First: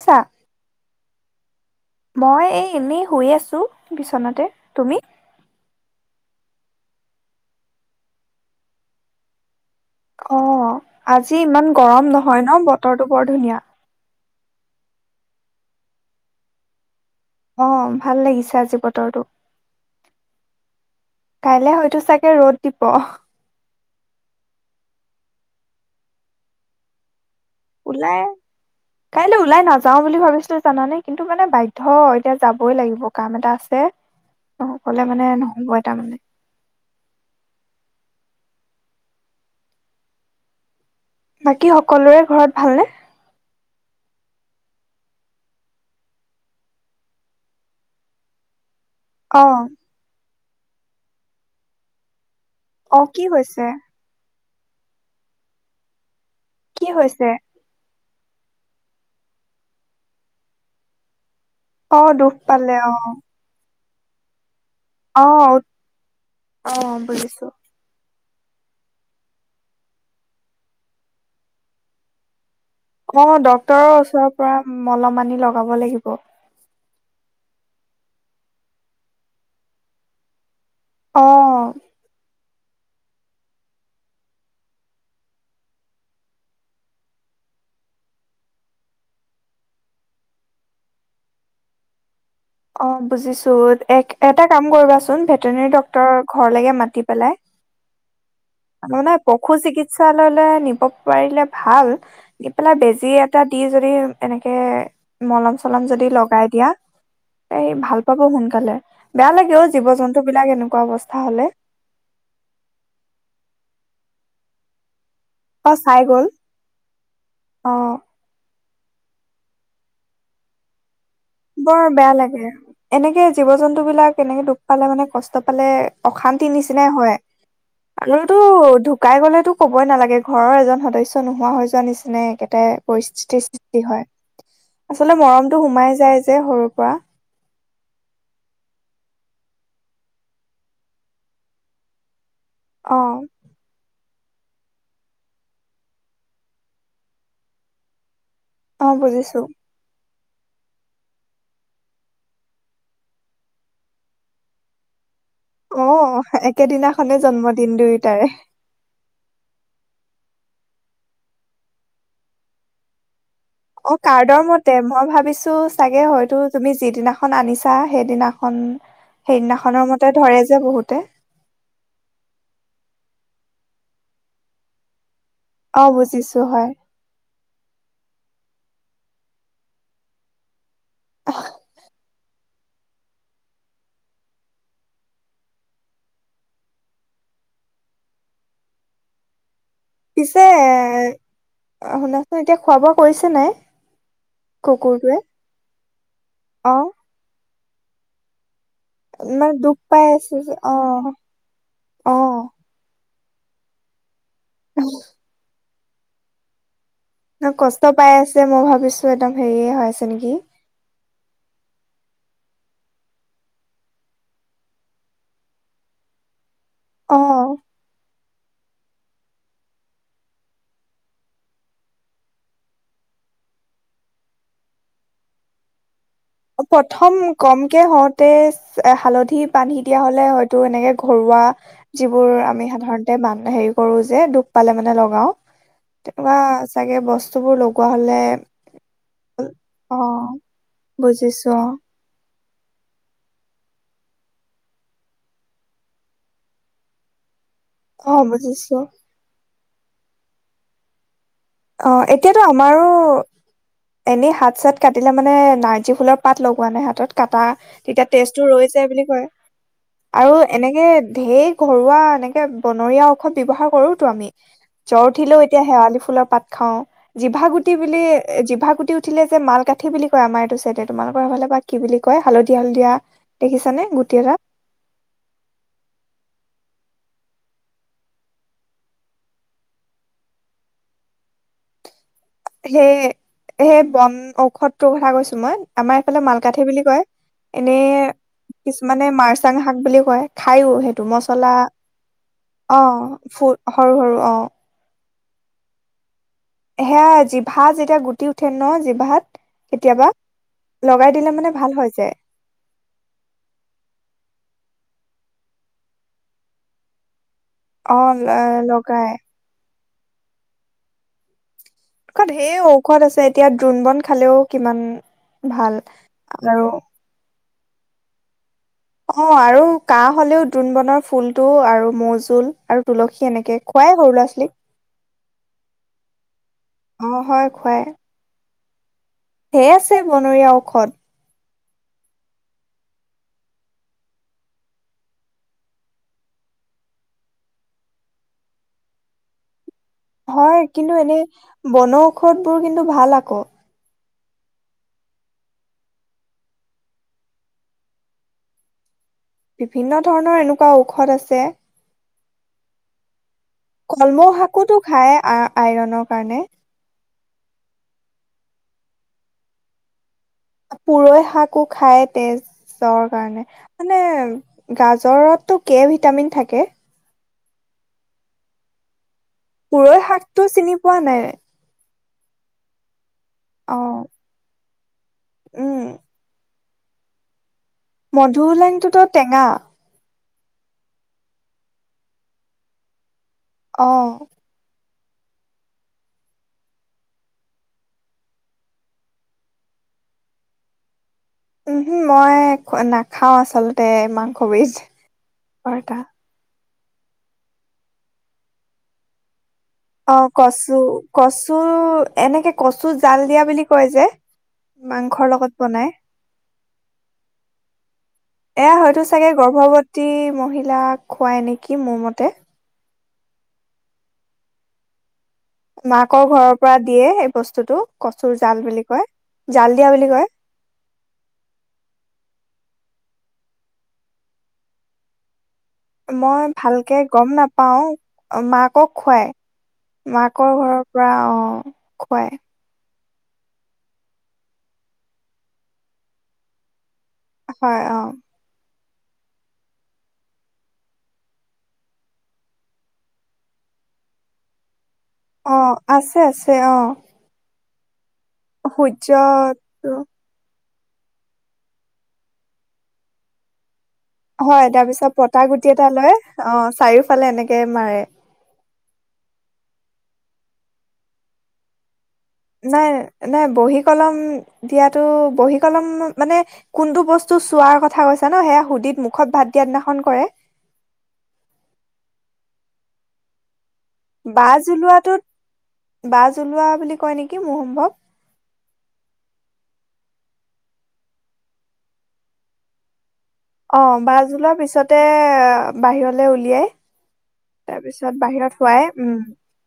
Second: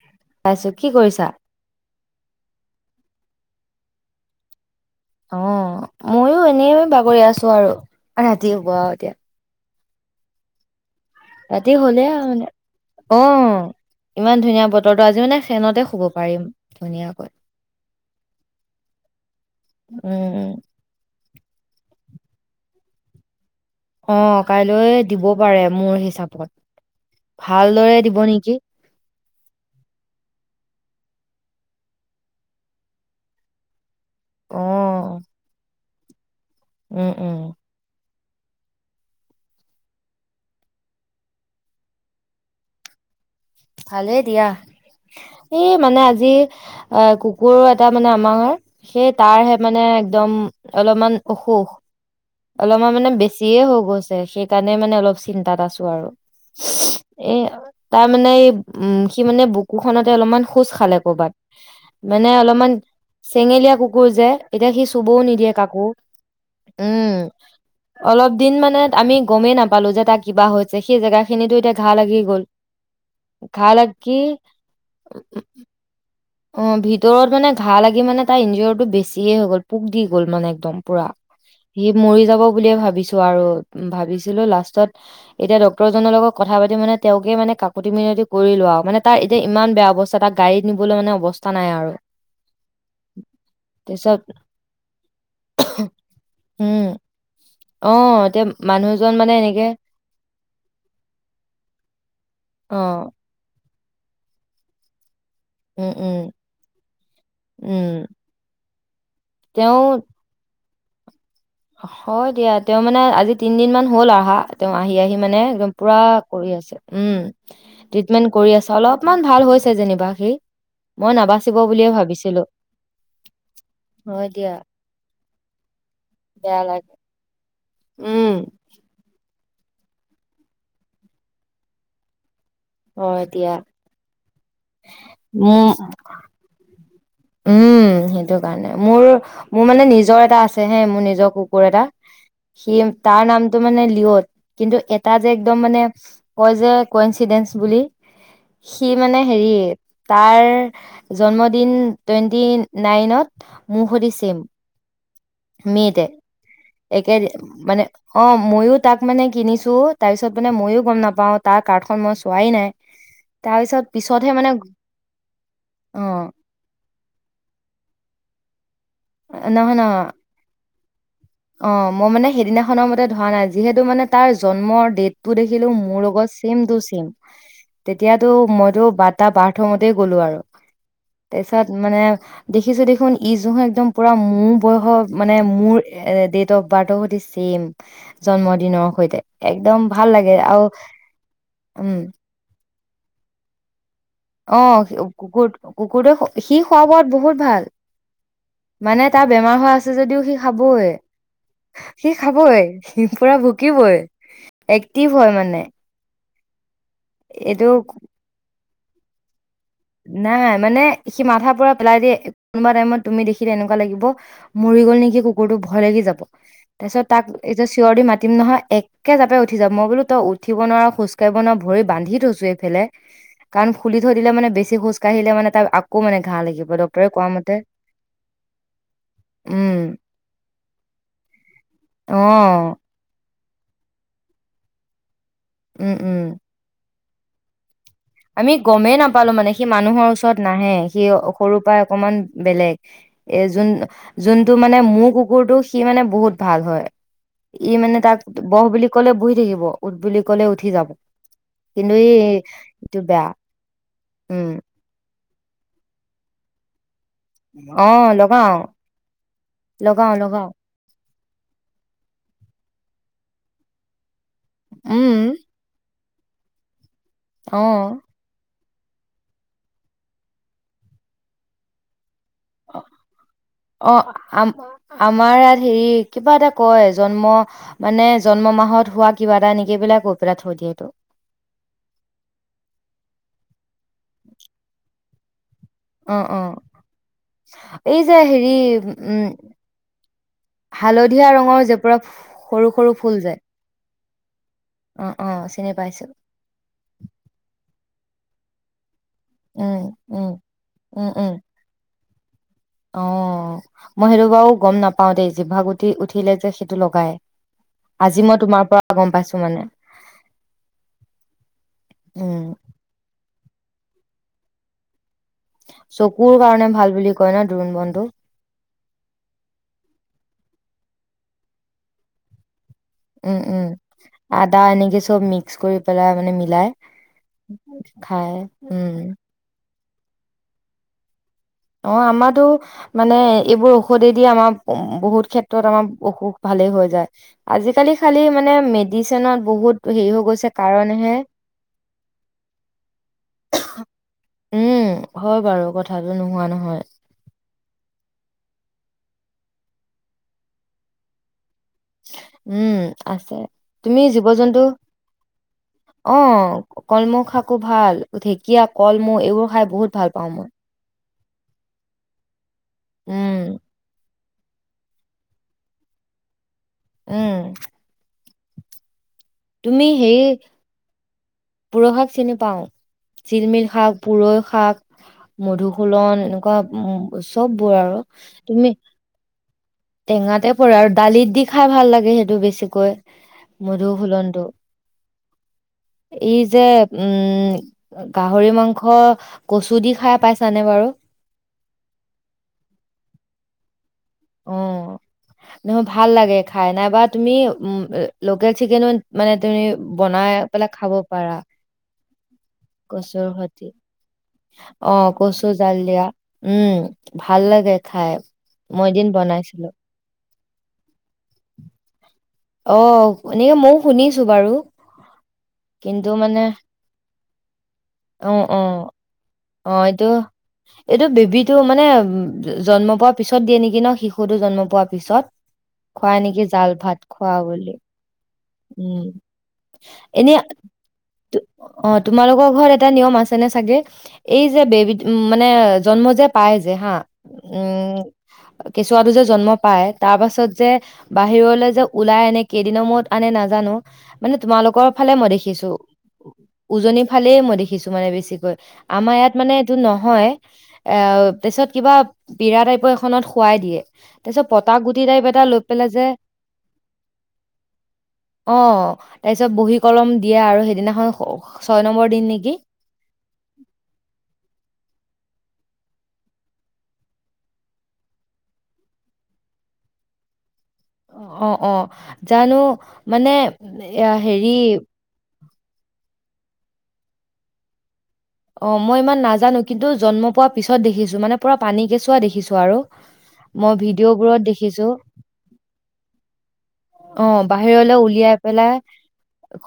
কত আছা পাইছো কি কৰিছা মই এই এনেই? শুই আছো বিচনাতে তুমি? অ' মইয়ো এনে বাগৰি আছো আৰু ৰাতি হব আৰু এতিয়া। অ', আজি ইমান ৰাতি হ'লে গৰম আৰু নহয় মানে ন বতৰটো অ বৰ ধুনীয়া। ইমান ধুনীয়া বতৰটো আজি মানে ফেনতে শুব পাৰিম ধুনীয়াকৈ। অ ভাল লাগিছে আজি বতৰটো। উম উম কাইলে হয়তো চাগে ৰ'দ দিব। অ' কাইলৈ দিব পাৰে মোৰ হিচাপত। ভালদৰে দিব ওলাই নেকি কাইলৈ ওলাই নাযাও বুলি ভাবিছিলো জানানে? কিন্তু মানে বাধ্য এতিয়া যাবই লাগিব কাম এটা আছে। অ' অকলে মানে নহব তাৰমানে। উম-উম। বাকী সকলোৰে ঘৰত ভালনে? ভালেই দিয়া, এই মানে আজি আ কুকুৰ এটা মানে আমাৰ সেই অ তাৰহে মানে একদম অলপমান অসুখ। অলপমান অ মানে কি বেছিয়ে হৈছে হৈ গৈছে স সেইকাৰণে মানে অলপ চিন্তাত আছো আৰু। কি হৈছে? এ তাৰ মানে, উম, সি মানে বুকুখনতে অলপমান খোজ খালে কৰ'বাত। অ মানে দুখ অলপমান পালে অ চেঙেলীয়া কু কুকুৰ যে। এতিয়া সি চুবও অ নিদিয়ে কাকো। অ উম, বুজিছো অলপ দিন মানে আমি গমেই নাপালো যে তাৰ কিবা হৈছে সেই জেগাখিনো এতিয়া ঘাঁ লাগি গ'ল। অ' ঘাঁ ডাক্তৰৰ লাগি ওচৰৰ পৰা মলম মানি লগাব লাগিব। অ' ভিতৰত মানে ঘা লাগি মানে তাৰ ইঞ্জৰিটো বেছিয়ে হৈ গ'ল পোক দি গ'ল মানে একদম। পুৰা অ', সি মৰি যাব বুলিয়ে ভাবিছো আৰু উম ভাবিছিলো লাষ্টত। এতিয়া ডক্তৰ জনৰ লগত কথা পাতি মানে তেওঁকে মানে কাকতি মিনতি কৰিলো আৰু মানে তাৰ এতিয়া ইমান বেয়া অৱস্থা তাক গাড়ীত নিবলৈ মানে অৱস্থা নাই আৰু অ বুজিছো তাৰপিছত এটা কাম কৰিবাচোন ভেটেনেৰী ডক্তটৰৰ ঘৰলৈকে উম মাতি পেলাই অ এতিয়া মানে মানুহজন পশু এনেকে চিকিৎসালয়লৈ নিব পাৰিলে ভাল নি পেলাই অ বেজি এটা ই যদি এনেকে মলম চলম উম যদি উম লগাই দিয়া ভাল উম পাব সোনকালে কালে বেয়া লাগে অ তেওঁ জীৱ জন্তু বিলাক এনেকা এনেকোৱা অৱস্থা হ'লে হয় দিয়া তেওঁ মানে আজি তিনদিন মান হল আহা তে আহি আহি মানে একদম অ', পুৰা চাই গ'ল কৰি আছে উম অ', ট্ৰিটমেন্ট কৰি আছে অলপমান ভাল হৈছে যেনিবা সি মই নাবাচিব বৰ বুলিয়ে বেয়া ভাবিছিলো লাগে এনেকে জীৱ জন্তু বিলাক হয় এনেকে দিয়া দুখ পালে মানে কষ্ট পালে অশান্ত তি বেয়া লাগে নিচিনা হয় উম আৰুতো ঢুকাই গ'লে তো ক'বই নালাগে ঘৰৰ এজন সদস্যু নোহোৱা হৈ যোৱা নিচিনাই একে হয় পৰিস্থিতিৰ দিয়া সৃষ্টি হয় আচলতে মৰমটো মোৰ সোমাই যায় যে সৰুৰ পৰা উম সেইটোকাৰণে, মোৰ-মোৰ মানে নিজৰ এটা আছে হে, মোৰ নিজৰ কুকুৰ এটা সি অ তাৰ নামটো মানে [unintelligible] কিন্তু এটা যে একদম মানে কয় যে, ক'ইনচিডেন্স বুলি অ সি মানে বুজিছো হেৰি তাৰ জন্মদিন টুৱেণ্টি-নাইনত মোক হতি চেম অ মেতে, একে একেদিনাখনে জন্মদিন দে-মানে, দুয়োটাৰে অ' মইও তাক মানে কিনিছো। তাৰপিছ পিছত মানে মইয়ো গম নাপাও তাৰ কাৰ্ডখন মই চোৱাই নাই। তাৰ পিছত অ' পিছতহে কাৰ্ডৰ মানে মতে মই ভাবিছো অ চাগে হয়তো তুমি যিদিনাখন আনিছা সেইদিনাখন খন নহয় সেইদিনাখনৰ নহয় মতে ধৰে যে বহুত তে অ' মই মানে সেইদিনাখনৰ মতে ধৰা নাই, যিহেতু মানে তাৰ জন্মৰ ডেট তো দেখিলো অ মোৰ লগত বুজিছো হয় চেইম-টো-চেইম, তেতিয়াতো মই বাটা বাথৰুমতে গ'লো আৰু। তাৰিছত মানে দেখিছো দেখোন ইজোহে একদম পুৰা মোৰ বয়সৰ মানে মোৰ এ এ ডেট অফ বাৰ্থৰ সৈতে ছেম, জন্মদিনৰ সৈতে। এক পিছে, উম আ শুনাচোন এতিয়া খোৱা-বোৱা কৰিছে নাই? অ' কুকুৰটোৱে কুকুৰ-কুকুৰটোৱে, সি অ খোৱা-বোৱাত বহুত ভাল। মানে তাৰ ইমান বেমাৰ হোৱা দুখ আছে পাই যদিও সি যে অ খাবই, সি অ খাবই। পুৰা ভুকিবই। এক্টিভ হয় মানে। ন এইটো কষ্ট পাই আছে মই ভাবিছো চো এডম নাই, মানে। সি মাথাৰ পৰা পেলাই দিয়ে, কোনোবা টাইমত তুমি দেখিলে এনেকুৱা লাগিব, মৰি গ'ল নেকি কুকুৰটো ভয় লাগি যাব! তাৰপিছত অ তাক এই যে চিঞৰ দি মাত তিম নহয় একে জাপে উঠি যাব। মই বোলো তই উঠিব নোৱাৰ, খোজ কাঢ়িব নোৱাৰ ভৰি বান্ধি থৈছো এইফেলে, কাৰণ খুলি থৈ দিলে মানে বেছি বেছি খোজ কাঢ়িলে মানে তাৰ আক প্ৰথম কমকে হওঁতে হালধি বান্ধি উম দিয়া হ'লে হয়তো এনেকে ঘৰুৱা, অ যিবোৰ আমি সাধাৰণতে মানো হেৰি কৰো যে দুখ পালে মানে লগাওঁ। উম উম তেনেকুৱা চাগে বচ বস্তু বোৰ [unintelligible] আমি গমেই নাপালো মানে সি অ মানুহৰ ওচৰত নাহে। সিও বুজিছো সৰুৰ পৰাই অকমান বেলেগ। এ যোন- যোনটো মানে মোৰ কুকুৰটো সি মানে বহুত ভাল হয়। ই মানে অ অ তাক বহ বুজিছো বুলি কলে বহি থাকিব। উঠ বুলি কলে উঠি যাব। কিন্তু ই ও বেয়া এনে উম হাত চাত কাটিলে মানে নাৰ্জী ফুলৰ পাত লগোৱা নে হাতত? কাটা। অ তেতিয়া তেজ টো লগাও ৰৈ যায় বুলি কয় লগাও আৰু লগাও এনেকে ধেৰ ঘৰুৱা এনেকে বনৰীয়া [unintelligible] ব্যৱহাৰ কৰোঁতো আমি। জ্বৰ উম উঠিলেও এতিয়া শেৱালি ফুলৰ পাত খাওঁ। জিভা অ গুটি বুলি এ জিভা সুি উঠিলে যে মালকাঠি বুলি কয় আমাৰ এইটো চাইতে তোমালোকৰ ফালে বা কি বুলি কয় হালধীয়া অ হালধীয়া দেখিছানে অ গুটি এটা আ আমাৰ ইয়াত হেৰি কিবা এটা কয় জন্ম মানে জন্ম মাহত হোৱা কিবা এটা নেকিবিলাক কৈ পেলাই থৈ দিয়েটো সেই সেই বন ঔষধটোৰ কথা কৈছো মই আমাৰ অ এইফালে অ মালকাঠি বুলি কয় এনেই এই যে হেৰি কিছুমানে উম মাৰচাং শাক বুলি কয় খাইও সেইটো হালধীয়া মছলা ৰঙৰ যে পুৰা সৰু অ সৰু ফুল যে ফ সৰু সৰু অ অ অ চিনি পাইছো সেয়া জিভা যেতিয়া গুটি উঠে ন জিভাত উম কেতিয়াবা উম উম লগাই উম দিলে মানে ভাল হৈ যায় অ মই সেইটো বাৰু গম নাপাও দেই জিভাগুটি উঠিলে যে সেইটো লগাই অ আজি মই ল- তোমাৰ পৰা লগাই গম পাইছো মানে উম ধেৰ ঔষধ আছে এতিয়া দ্ৰোণ বন খালেও কিমান ভাল চকুৰ আৰু কাৰণে ভাল বুলি কয় ন দ্ৰুণ বন টো অ আৰু কাহ হলেও দ্ৰুন বনৰ ফুলটো আৰু মৌজোল আৰু তুলসী উম এনেকে উম খুৱাই সৰু ল'ৰা ছোৱালীক আদা এনেকে চব মিক্স কৰি পেলাই মানে মিলাই অ হয় খাই উম ধেই আছে বনৰীয়া ঔষধ অ আমাতো মানে এইবোৰ ঔষধে দি আমাৰ বহুত ক্ষেত্ৰত আমাৰ অসুখ ভালেই হৈ যায় আজিকালি খালি মানে মেডিচিনত বহুত হেৰি হৈ গৈছে হয় কিন্তু কাৰণেহে এনেই বনৌষধ বোৰ কিন্তু ভাল আকৌ উম হয় বাৰু কথাাটো ন নোহোৱা নহয় বিভিন্ন ধৰণৰ এনেকুৱা ঔষধ আছে উম আছে তুমি জীৱ কলমৌ জন্তু শাকোতো খায় আ- আইৰনৰ অ কাৰণে কলমৌখ খাকো ভাল ঢেকীয়া কলমৌ এইবোৰ খাই বহুত ভাল পাওঁ মই পুৰৈ শাকো খায় তেজৰ কাৰণে উম মানে গাজৰতটো কে ভিটামিন থাকে উম তুমি পুৰৈ হেৰি শাকটো চিনি পোৱা নাই পুৰৈ শাক চিনি পাওঁ জিলমিল অ শাক পূৰৈ শাক মধুসুলন এনেকুৱা উ চব মধুসুলেনটো তো টেঙা টেঙাতে পৰে আৰু দালিত দি খাই ভাল লাগে সেইটো বেছিকৈ মুধ অ হুলনডু ই যে উম গাহৰি মাংস কচু দি খাই পাইছানে বাৰু উম মই নাখাও আচলতে ততে মাংস অ বীজ নহয় পাৰটা ভাল লাগে খাই নাইবা তুমি উ লোকেল চিকেনো মানে তুমি অ বনাই পেলাই কচু খাব পাৰা কচু এনেকে কচু জাল কচুৰ দিয়া বুলি সতে কয় যে অ মাংসৰ কচু লগত জাল বনাই দিয়া উম ভাল লাগে খাই এয়া মই হয়তো এদিন চাগে বনাইছিলো গৰ্ভৱতী মহিলাক খুৱাই নেকি মোৰ মতে অ এনেকে ময়ও শুনিছো বাৰু কিন্তু মাকৰ মানে ঘৰৰ পৰা দিয়ে এই বস্তুটো কচুৰ আহ জাল আহ বুলি কয়। জাল আহ দিয়া এইটো বুলি কয় এইটো বেবীটো মানে জন্ম পোৱাৰ পিছত দিয়ে নেকি ন শিশুতো জন্ম পোৱাৰ পিছত খুৱাই নেকি মই জাল ভালকে ভাত গম খোৱা বুলি নাপাও মাকক উম খুৱাই। এনে মাকৰ ঘৰৰ পৰা অ অ খুৱাই তোমালোকৰ ঘৰত এটা নিয়ম আছে আছে নে চাগে এই যে বে মানে জন্ম যে পায় যে হা হয় উম অ অ কেঁচুৱাটো যে জন্ম পায় তাৰ পাছত যে বাহিৰলে যে ওলাই আনে কেইদিনৰ মূৰত আনে নাজানো মানে তোমালোকৰ ফালে মই অ দেখিছো আছে আছে অ উজনি ফালে মই দেখিছো তোমাৰে বেছি কৈ আমাৰ ইয়াত মানে এইটো সূৰ্যটো নহয় এ পিছত কিবা পীৰা টাইপৰ এখনত শুৱাই দিয়ে। তাৰ পিছত হয়, পতা গুটি তাৰপিছত টাইপ পতাগুটি এটা পেলাই যে লৈ অ' চাৰিও ফালে এনেকে মাৰে। য'ত বহী কলম দিয়ে আৰু সেইদিনাখন ছয় নম্বৰ দিন নেকি নাই, নাই বহী-কলম দিয়াতো বহী-কলম মানে কোনটো বস্তু চোৱাৰ কথা কৈছা ন, সেয়া সুদিত মুখত ভাত দিয়া দিনাখন কৰে। অ' অ', জানো, মানে! এ হেৰি বাজ ওলোৱাটোত বাজ ওলোৱা বুলি কয় নেকি মোৰ সম্ভৱ অ' মই ইমান নাজানো, কিন্তু জন্ম পোৱাৰ পিছত দেখিছো মানে পুৰা পানী কেঁচুৱা দেখিছো আৰু। মই অ' ভিডিঅ' বাছ বোৰত ওলোৱাৰ দেখিছো পিছতে বাহিৰলে উলিয়ায়। অ' বাহিৰলৈ উলিয়াই পেলাই, উম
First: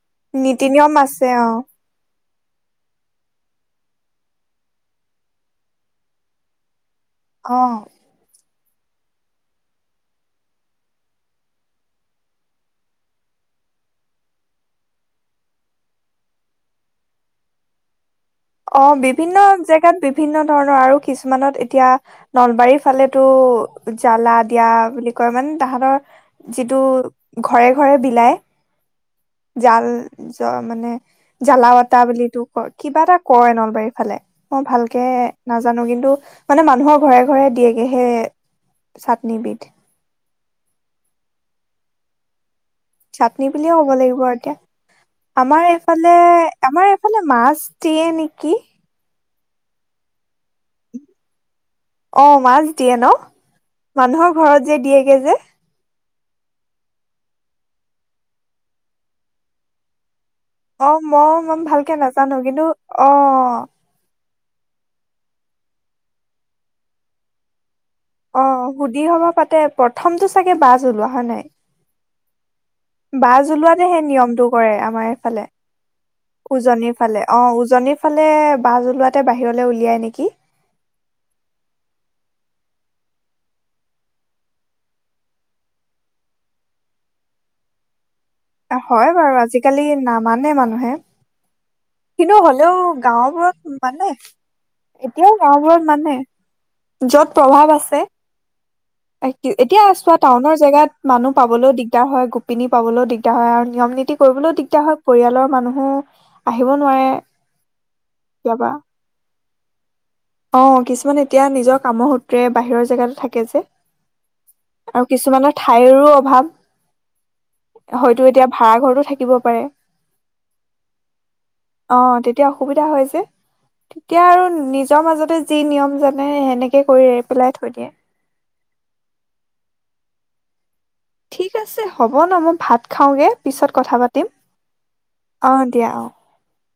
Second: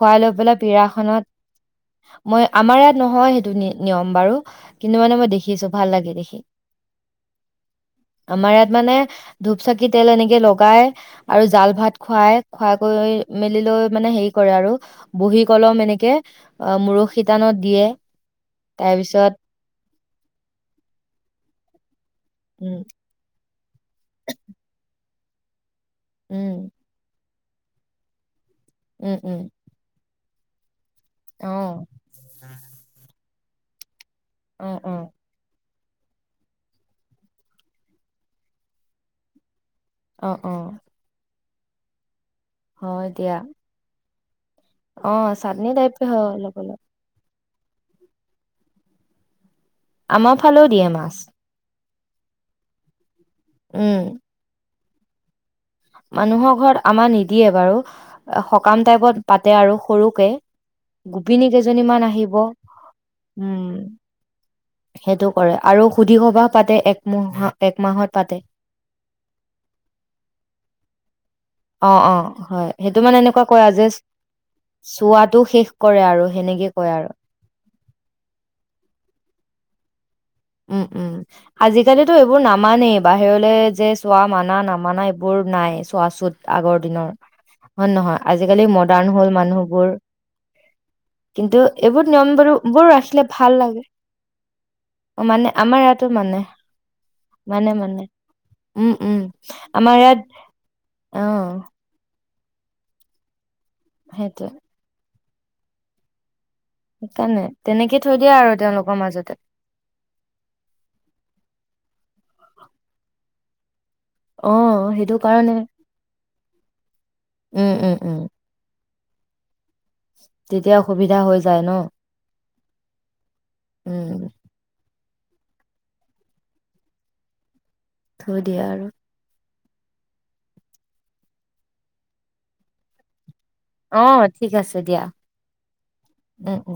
খুৱাই লৈ পেলাই নীতি নিয়ম আছে অ পীৰাখনত মই, আমাৰ ইয়াত নহয় সেইটো নিয়ম বাৰু কিন্তু মানে মই দেখিছো ভাল লাগে দেখি। অ'। আমাৰ ইয়াত মানে ধূপ-চাকি-তেল এনেকে লগায় আৰু জালভাত খুৱাই, খুৱাই কৰি মেলি লৈ মানে হেৰি কৰে আৰু, বহী-কলম এনেকে মূৰৰ শিতানত দিয়ে। অ' তাৰপিছত বিভিন্ন জেগাত বিভিন্ন ধৰণৰ আৰু কিছুমানত এতিয়া। নলবাৰীৰ উম ফালেতো জ্বালা দিয়া বুলি অকমান তাহাঁতৰ, উম যিটো ঘৰে-ঘৰে বিলাই। উম, উম। যা-মানে অ জ্বালাৱতা বুলিতো কয়, কিবা এটা। কয় নলবাৰীৰ ফালে। মই অ অ ভালকে নাজা জানো কিন্তু, মানে মানুহৰ ঘৰে-ঘৰে দিয়েগে সেই চাটনিবিধ। অ', অ'। হয় দিয়া চাটনি বুলিয়ে ক'ব লাগিব আৰু। এতিয়া। অ', আমাৰ চাটনি টাইপে এইফালে, হয় অলপ অলপ, আমাৰ এইফালে মাছ। দিয়ে নেকি? আমাৰ ফালেও দিয়ে মাছ। অ মাছ দিয়ে ন? উম, মানুহৰ ঘৰত। যে দিয়েগে যে। মানুহৰ ঘৰত আমাৰ নিদিয়ে বাৰু সকাম টাইপত পাতে আৰু সৰুকে। অ মই, গোপিনী মই ভালকে কেইজনীমান আহিব। নাজানো কিন্তু অ। উম, সেইটো কৰে আৰু সুধি সবাহ পাতে একমুহা। অ সুধি সবাহ পাতে প্ৰথমতটো চাগে বাছ ওলোৱা হয় নাই। অ অ হয় সেইটো মানে বাছ এনেকুৱা কয় আৰু ওলোৱাতে যে সেই নিয়মটো কৰে আমাৰ এইফালে চোৱাতো শেষ কৰে আৰু সেনেকেই উজনিৰ কয় আৰু। ফালে অ উজনিৰ ফালে বাছ ওলোৱাতে বাহিৰলৈ উলিয়াই নেকি। উম উম আজিকালিতো এইবোৰ নামানেই বাহিৰলে যে চোৱা মানা নামানা এইবোৰ নাই চোৱাচত আগৰ দিনৰ হয় নে নহয়। আজিকালি মডাৰ্ণ হয় হ'ল বাৰু আজিকালি মানুহবোৰ। নামানে মানুহে। কিন্তু এইবোৰ নিয়ম কিন্তু বোৰ হ'লেও বোৰ ৰাখিলে ভাল গাঁওবোৰত লাগে মানে। এতিয়াও মানে গাওবোৰত আমাৰ ইয়াতো মানে য'ত প্ৰভাৱ মানে আছে মানে উম উম এতিয়া আ এতিয়া আমাৰ চোৱা ইয়াত টাউনৰ জেগাত অ মানুহ পাবলৈও দিগদাৰ। হয় গোপিনী পাবলৈও দিগদাৰ হয় আৰু। নিয়ম নীতি সেইটোৱে কৰিবলৈও দিগদাৰ হয়। পৰিয়ালৰ মানুহো আহিব নোৱাৰে সেইকাৰণে তেনেকে থৈ দিয়ে আৰু কেতিয়াবা তেওঁলোকৰ মাজতে অ কিছুমান এতিয়া নিজৰ কামৰ সূত্ৰে বাহিৰৰ জেগাত থাকে যে অ আৰু সেইটো কাৰণে কিছুমানৰ ঠাইৰো অভাৱ উম উম উম হয়তো এতিয়া ভাড়াঘৰতো থাকিব পাৰে তেতিয়া অসুবিধা হৈ যায় ন অ তেতিয়া অসুবিধা হয় যে তেতিয়া উম আৰু নিজ নিজৰ মাজতে যি নিয়ম জানে সেনেকৈ কৰি এৰি পেলাই থৈ দিয়ে থৈ দিয়া আৰু ঠিক আছে হ'ব ন মই ভাত খাওঁগে পিছত কথা অ পাতিম ঠিক আছে দিয়া অঁ দিয়া অঁ উম উম